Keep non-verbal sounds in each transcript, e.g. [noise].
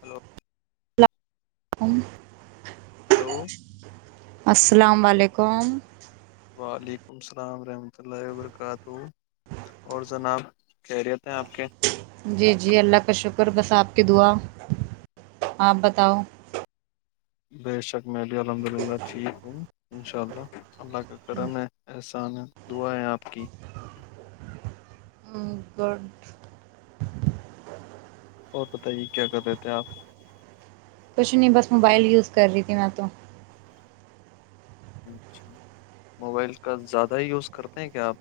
Hello um hello السلام علیکم کم وعلیکم السلام رحمۃ اللہ وبرکاتہ اور جناب کہریت ہیں آپ کے جی جی اللہ کا شکر بس آپ کی دعا آپ بتاؤ بے شک میں بھی الحمد للہ ٹھیک ہوں انشاء اللہ اللہ کا کرم ہے احسان ہے دعا ہے آپ کی ا گر اور بتائیے کیا کر رہ تھ ہیں آپ کچھ نہیں بس موبائل یوز کر رہی تھی میں تو اچھا موبائل کا زیادہ ہی یوز کرتے ہیں کیا آپ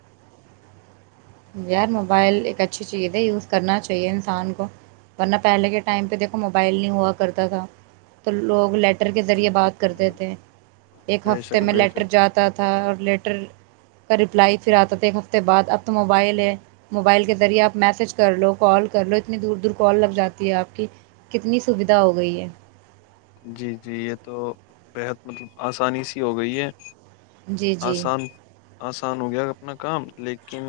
یار موبائل ایک اچھی چیز ہے یوز کرنا چاہیے انسان کو ورنہ پہلے کے ٹائم پہ دیکھو موبائل نہیں ہوا کرتا تھا تو لوگ لیٹ لیٹر کے ذریعے بات کرتے تھے ایک بے ہفتے شک میں بے لیٹر شک جاتا تھا اور لیٹر رپلائی پھر آتا تھا ایک ہفتے بع اب تو مو موبائل ہے موبائل کے ذریعے آپ میسج کر لو کال کر لو اتنی دور دور کال لگ جاتی ہے آپ کی کتنی سویدھا ہو گئی ہے جی جی یہ تو بےحد مطلب آسانی سی ہو گئی ہے جی جی آسان آسان ہو گیا اپنا کام لیکن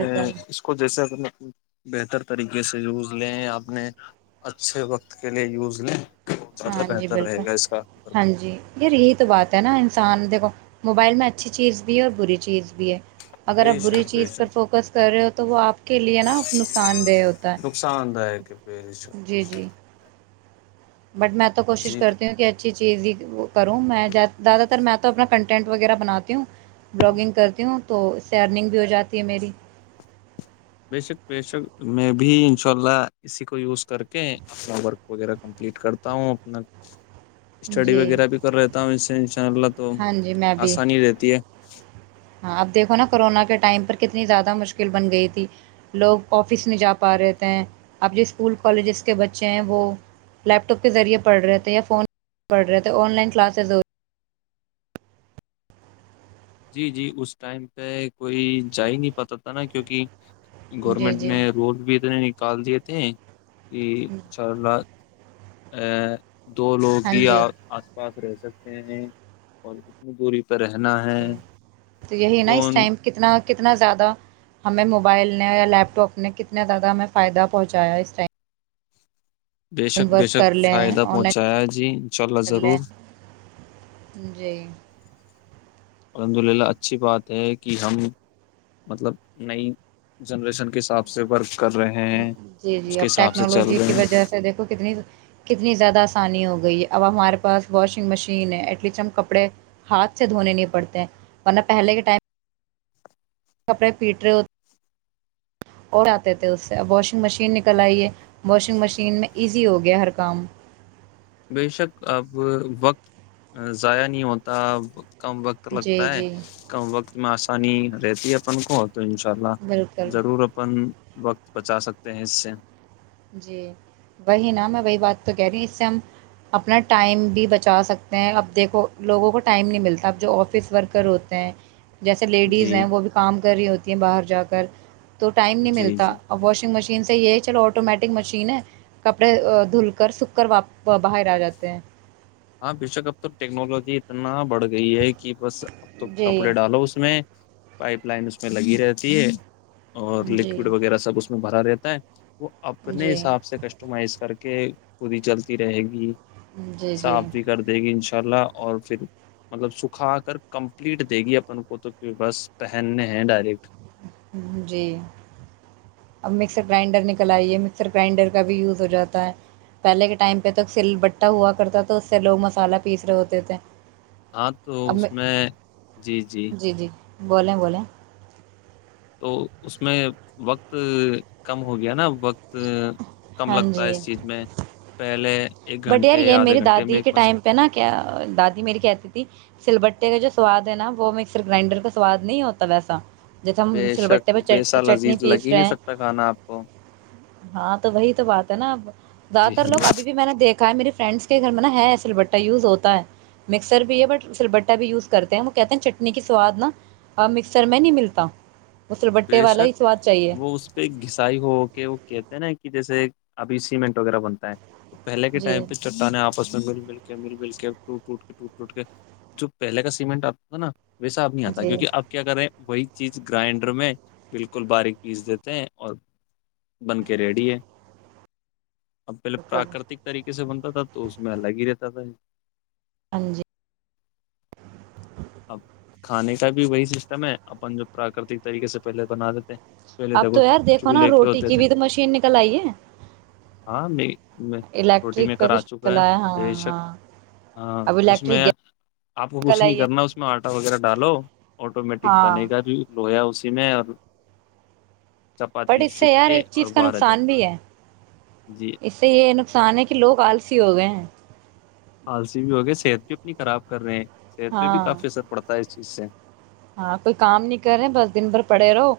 ا اس کو جیسے بہتر طریقے سے یوز لیں اپنے اچھے وقت کے لیے یوز لیں تو زیادہ ہاں جی بہتر بالکل رہے گا اس کا ہاں جی ار یہی تو بات ہے نا انسان د کو موبائل میں اچھی چیز بھی ہے اور بری چیز بھی ہے اگر آپ بے بری شک چیز بے پر شک فوکس کر رہے ہو تو وہ آپ کے لیے نا نقصان دہ ہوتا نقصان داک بے ہے شک بے جی جی شک بٹ میں تو کوشش جی تو کرتی ہوں کہ اچھی چیز ہی کروں میں زیادہ تر میں تو اپنا کنٹینٹ وغیرہ بناتی ہوں بلاگنگ کرتی ہوں تو سیئرننگ بھی ہو جاتی ہے میری بشک بشک میں بھی ان شاء اللہ اسی کو یوز کر کے اپنا ورک وغیرہ کمپلیٹ کرتا ہوں اپنا اسٹڈی جی وغیرہ بھی کر رہتا ہوں ان سے ان شاء اللہ تو ہاں جی میں بھی آسانی رہتی ہے ہاں اب دیکھو نا کورونا کے ٹائم پر کتنی زیادہ مشکل بن گئی تھی لوگ آفس نہیں جا پا رہے تھے اب جو اسکول کالجز کے بچے ہیں وہ لیپٹاپ کے ذریعے پڑھ رہے تھے یا فون پڑھ رہے تھے on line کلاسزی G G us time پہ کوئی جا ہی نہیں پات تھا نا کیونکہ رہی۔ جی گورنمنٹ جی نے رول بھی اتنے کال دیے تھے یہ چرنا ا [unintelligible] دو لوگوں ہاں ہی آ جی آس پاس رہ سکتے ہیں اور کتنی دوری [unintelligible] پہ رہنا ہے تو یہی نا اس کون ٹائم کتنا کتنا زیادہ ہمیں موبائل نے یا لیپ ٹاپ نے کتنا زیادہ ہمیں فائدہ پہنچایا اس ٹائم بے شک بے ورک شک کر لیں فائدہ آن لائن پہنچایا جی انشاءلہ کر لیں ضرور جی الحمد للہ اچھی بات ہے کہ ہم مطلب نئی جنریشن کے حساب سےور جی جی اب چل ٹیکنالوجی کی رہے ہیں وجہ سے دیکھو کتنی کتنی زیادہ آسانی ہوگی گئی ہے اب ہمارے پاس واشنگ مشین ہے ایٹ لیسٹ ہم کپڑے ہاتھ سے دھونے نہیں پڑتے ہیں ورنہ پہلے کے ٹائم کپڑے پیٹ رہے ہوتے اور آے تھے اس سے اب واشنگ مشین نکل آئیے واشنگ مشین میں ایزی ہو گیا ہر کام بے شک اب وقت ضائع نہیں ہوتا کم وقت لگتا جی ہے جی کم وقت آسانی رہتی اپن کو تو ان شاء اللہ بالکل ضرور اپن وقت بچا سکتے ہیں اس سے جی وہی نا میں وہی بات تو کہہ رہی ہ اس سے ہم اپنا ٹائم بھی بچا سکتے ہیں اب دیکھو لوگوں کو ٹائم نہیں ملتا اب جو آفس ورکر ہوتے ہیں جیسے جی لیڈیز ہیں وہ بھی کام کر رہی ہوتی ہیں باہر جا کر تو ٹائم نہیں جی ملتا جی اب واشنگ مشین انسے یہ چلو آٹومیٹک مشین ہے کپڑے دھل کر سوکھ کر باہر آ جاتے ہیں ہاں بےشک اب تو ٹیکنالوجی اتنا بڑھ گئی ہے کہ بس اب تو جی کپڑے ڈالو اس میں پائپ لائن اس میں لگی رہتی ہے اور جی لکوڈ وغیرہ سب اس میں بھرا رہتا ہے وہ اپنے جی حساب سے کسٹمائز کر کہ خد ہی چلتی رہے گی جی جی صاف بھی کر دے گی ان انشا اللہ اور پھر مطلب سکھا کر کمپلیٹ دے گی اپن کو تو بس پہننے ہیں ڈائریکٹ جی اب مکسر گرائنڈر نک کلائیے مکسر گرائنڈر کا بھی یوز ہو جاتا ہے پہلے کے ٹائم پہ تو سل بٹا ہوا کرتا تھا تو اس سے لوگ مسالہ پیس رہے ہوتے تھے ہاں تو اس میں جی جی بولیں بولیں تو اس میں وقت کم ہو گیا نا وقت کم ہاں لگتا ہے جی اس چیز میں پہلے ایک بٹ یار گھنٹے یہ یا آدھے میری گھنٹے میں دادی کے ایک مس ٹائم پہ نا کیا دادی میری کہتی تھی سل بٹے کا جو سواد ہے نا وہ مکسر گرائنڈر کا سواد نہیں ہوتا ویسا جیسے ہم بے سل بٹے شک پہ ویسا چٹنی لذیذ لگ پیس ہی نہیں رہے ہیں سکتا کھانا آپ کو ہاں تو وہی تو بات ہے نا اب زیادہ جی تر لوگ ابھی بھی میں نے دیکھ مے فرینڈس کے گھر میں نا ہے سلبٹا یوز ہوتا ہے مکسر بھی ہے بٹ سلبٹا بھی یوز کرتے ہیں وہ کہتے ہیں چٹنی کا سواد نا مکسر میں نہیں ملتا وہ سلبٹے والا بےشک ہی سواد چاہیے وہ اس پہ گھسائی ہو کے وہ کہتے نا کہ کہ جیسے ابھی سیمنٹ وغیرہ بنتا ہے پہے کے جی ٹائم پہ چٹانیں آپس میں مل مل جب مل مل کے ٹوٹ ٹوٹ کے ٹوٹ ٹوٹ کے جو پہلے کا سیمنٹ آتا تھا نا ویسا اب نہیں آتا جی کیو نکہ اب کیا کر رھے ہیں وہی چیز گرائنڈ بالکل باریک پیس دیتے ہیں اور بن کے ریڈی ہے آ پہل بالکل، پراکرتک طریقے س بنتا تھا تو اس میں الگ ہی رہتا تھا ہاں جی اب کھانے کا بھی وہی سسٹم ہے اپن جو پراکرتک طریقے سے پہلے بنا دیتے ہیں پہلے اب دیکھو تو یار دیکھو نا چولہے کے روٹی ہوتے کی تھے بھی تو مشین نکل آئی ہے ہاں روٹی الیکٹرک کا میکر آ کچھ چکا نکل ہے آیا ہاں بے شک ہاں ہاں اب اس میں الیکٹرک آپ کو گیس کچھ نکل نہیں آئی ہے کرنا اس میں آٹا وغیرہ ڈالو آٹومیٹک ہاں بنے گا بھی لوہ جی میں اور بٹ چپاتی اس سے سک یار کے ایک اور چیز کا بارہ دیں نقصان بھی ہے جی اس سے یہ ن سانے کے لوگ آلسی ہو گئے ہیں پالسی بھی ہوگی صحت بھی اپنی خراب کر رہے ہیں صحت پہ بھی ہاں کافی اثر پڑتا ہے جی سے ہاں کوئی کام نہیں کر رہے بس دن بھر پڑے رہو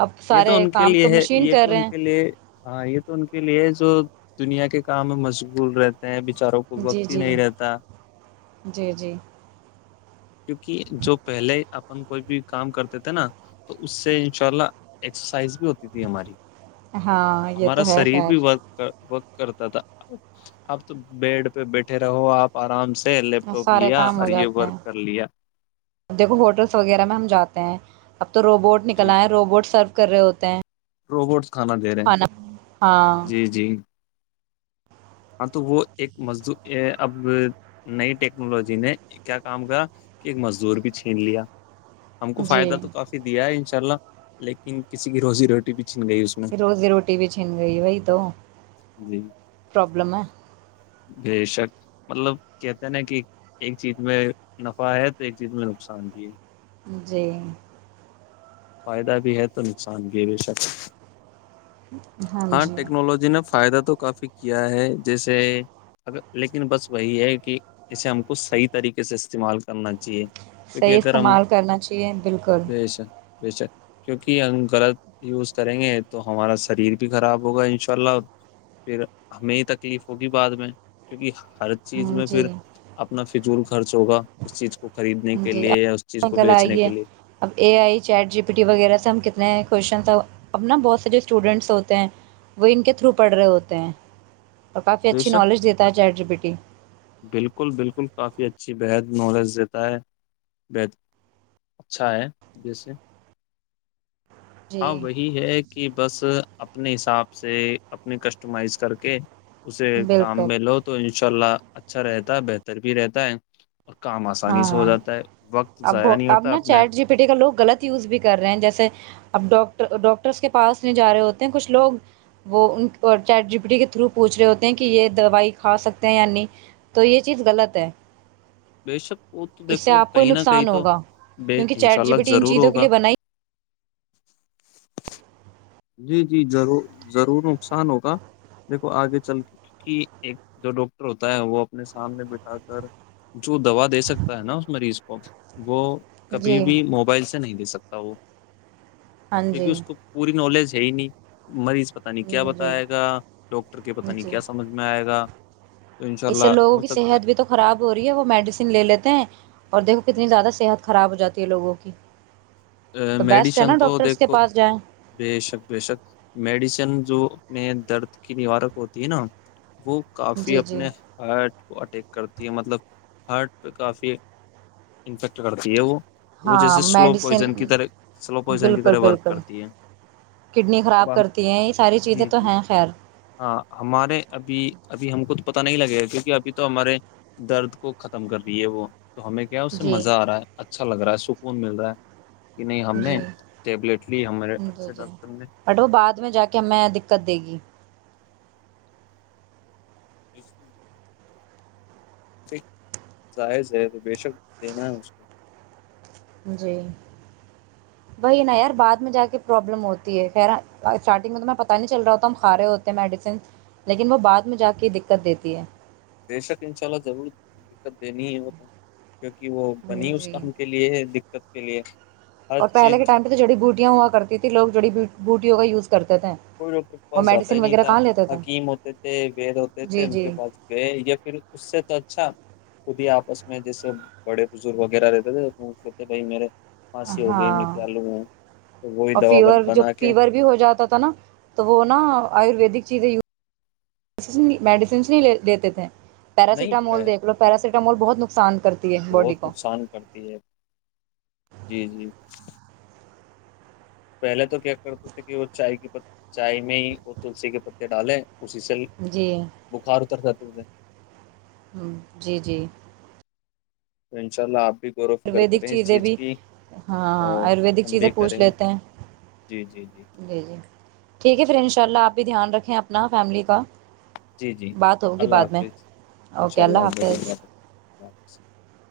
اب یہ سارے تو ان کے کام تو لیے ہے مشین یہ کر تو رہے ان ہیں کے لیے ہاں یہ تو ان کے لیے جو دنیا کے کام میں مجبور رہتے بچاروں کو جی وقتی جی نہیں رہتا جی جی کیونکہ جو پہلے اپ کوئی بھی کام کرتے تھے نا تو اس سے انشاء اللہ ایکسرسائز بھی ہوتی تھی ہماری ہاں یہ ہمارا تو ہے شریر خیر بھی ورک ورک کرتا تھا اب تو بیڈ پہ بیٹھے رہو آپ آرام سے لیپ ٹاپ سارے لیا کام اور ہو یہ جاتے ورک ہیں لیا دیکھو ہوٹلس وغیرہ میں ہم جاتے ہیں اب تو روبوٹ نکل آ ہے روبوٹ سرف کر رہے ہوتے ہیں روبوٹ کھانا دے رہے ہیں کھانا ہاں جی جی ہاں تو وہ ایک مزد اب نئی ٹیکنالوجی نے کیا کام کر کہ ایک مزدور بھی چھین لیا ہم کو جی فائدہ تو کافی دیا ہے ان چلا لیکن کسی کی روزی روٹی بھی چھن گئی اس میں روزی روٹی بھی چھین گئی بی تو جی پروابلم ہے بے شک مطلب کہتے نا کہ ایک چیز میں نفع ہے تو ایک چیز میں نقصان بھی ہے جی فائدہ بھی ہے تو نقصان بھی بے شک ہاں ٹیکنالوجی نے [unintelligible] فائدہ تو کافی کیا ہے جیسے ا لیکن بس وہی ہے کہ اسے ہم کو صحیح طریقے سے استعمال کرنا چاہیے [unintelligible] صحیح اگر ہم استعمال کرنا چاہیے بالکل [unintelligible] بک کیونکہ ہم غلط یوز کریں گے تو ہمارا شریر [unintelligible] خراب ہوگا ان شاء اللہ پھر ہمیں ہی تکلیف ہوگی بعد میں کیونکہ [unintelligible] ہر چیز ہوں میں پھر جی اپنا فضول [unintelligible] خرچ ہوا اس چیز کو [unintelligible] کے جی لیے یا اس چیز آ کو کل بیچنے آئیے کے لیے اب A I chat G P T وغیرہ سے ہم کتنے ہیں [unintelligible] کوشچنس اپبنا بہت سے جو اسٹوڈنٹس ہوتے ہیں وہ ان کے تھرو پڑھ رہے ہوتے ہیں [unintelligible] اور کافی بے اچھی شک نالج دیتا ہے چیٹری بیٹی [unintelligible] بالکل بالکل کافی اچھی بحد نالج دیتا ہے بحد اچھا ہے جیسے [inaudible] ہاں جی وہی ہے کہ بس [inaudible] اپنے حساب سے اپنی کسٹمائز کر کے [inaudible] اسے کام بالکل میں لو تو انشاء اللہ [inaudible] اچھا رہتا ہے بہتر بھی رہتا ہے [inaudible] آسانی سے ہو ہاں جاتا ہے وقت اب ضائع نہیں اب ہوتا نا اپنے چیٹ جی پی ٹی کا لوگ غلط یوز بھی کر رہے ہیں جیسے اب ڈاک [unintelligible] ڈاکٹرس کے پاس نہیں جا رہے ہوتے ہیں کچھ لوگ وہ انپٹی کے تھرو پوچھ رہے ہوتے ہیں کہ یہ دوائی کھا سکتے ہیں یا نہیں تو یہ چیز غلط ہے [inaudible] بے شک وہ تو اس سے دیکھو آپ کو ہی کہیں نہ کہیں نقصان تو ہوگا کیونکہ انشاء چیٹ جی اللہ پی ٹی ان ضرور چیزوں کے ہوگا لیے [inaudible] بنا جی جی ضرور ضرور نقصان ہوگا دیکھو آگے چل کے ایک جو ڈاکٹر ہوتا ہے وہ اپنے سامنے بٹھا کر جو دوا دے سکتا ہے نا اس مریض کو وہ [inaudible] کبھی جی بھی موبائل سے نہیں دے سکتا [inaudible] سو ہاں [inaudible] کیکہ جی اس کو پوری نالج [inaudible] یہی نہیں مریض پتا نہیں کیا جی بتاائے گا ڈاکٹر کے پتاہ نہیں جی کیا سمجھ میں آئے گا [inaudible] تو ان شاء اس سے اللہ لوگوں ہو کی سکتا صحت بھی تو خراب ہو رہی ہے وہ میڈیسن لے لیتے ہیں [inaudible] اور دیکھو کتنی زیادہ صحت خراب ہو جاتی ہے لوگوں کی [inaudible] تو بیسٹ ہے میڈیسن نا تو ڈاکٹرس کے دیکھو پاس جائیں بے شک بے شک میڈیسن جونے درد کی نوارک ہوتی ہے نا وہ کافی جی جی اپنے ہارٹ کو اٹیک کرتی ہے مطلب ہارٹ پہ کافی انفیکٹ کرتی ہے وہ وہ ہاں جیسے میڈ سلو پوائزن کی طرح سلو پوائزن کی طرح ورک کرتی ہے کڈنی اب خراب ہم کرتی ہیں یہ ساری چیزیں جی تو جی ہیں خیر ہاں ہمارے ابھی ابھی ہم کو پت نہیں لگے گا کیونکہ ابھی تو ہمارے درد کو ختم کر دی ہے وہ تو ہمیں کیا اس سے جی مزہ آ رہا ہے اچھا لگ رہا ہے سکون مل رہا ہے کہ نہیں ہم نے جی ٹیبلیٹ لی ہمارے جی اچھے جی ڈاکٹر نے بٹ وہ بعد میں جا کے ہمیں دقت دے گی [inaudible] ٹھیک جائز ہے تو بے شک دینا ہے اس کو جی وہی نا یار بعد میں جا کے پرابلم ہوتی ہے خیر اسٹارٹنگ میں تو میں پتاہ نہیں چل رہا ہوتا ہم کھا رہے ہوتے ہیں میڈیسن لیکن وہ بعد میں جا کے دقت دیتی ہے بے شک انشاء اللہ ضرور دقت دینی ہے وہ تو کیوںکہ وہ بنی اس جی کام کے لیے دقت کے لیے ہر اور پہلے چیز کے ٹائم پہ تو جڑی بوٹیاں ہوا کرتی تھی لوگ جڑی بوٹیوں کایوز کوئی ڈاکٹر کے پاس جاتا ہی نہیں تھا کہاں لیتے تھے حکیم ہوتے تھے وید ہوتے تھے جی ان کے جی پاس گئے یا پھر اس سے تو اچھا خود ہی آپس میں جیسے بڑے بزرگ وغیرہ رہتے تھے بھ میرے پھانسی ہو گئی میں ہاں کیا لوں ہوں تو وہی اور دوا فیور جو بنا کے فیور بھی ہو جاتا تھا نا تو وہ نا آیورویدک چیزیں میڈیسنس نہیںے لیتے تھے نہیں پہ پیراسیٹامول دیک لو پا مول بہت نقصان کرتی ہے باڈی بہت کو نقصان کرتی ہے جی جی پہلے تو کیا کرتے تھے کہ وہ چائے کے چائے میں ہی وہ تلسی کے پتے ڈالے اسی سےلک جی بخار اتر ج [inaudible] ہ جی جی انشاء اللہ آپ بھی غور و فکر آیورویدک کریں اس چیزیں چیز بھی کی ہاں اور آیورویدک ہم چیزیں بھی پوچھ کریں گے لیتے ہیں جی جی جی جی ٹھیک ہے فرینش اللہ آپ بھی دھیان رکھیں اپنا فیملی کا جی جی بات ہوگی اللہ بعد میں حافظ انشاء اوکے اللہ حافظ ب [inaudible]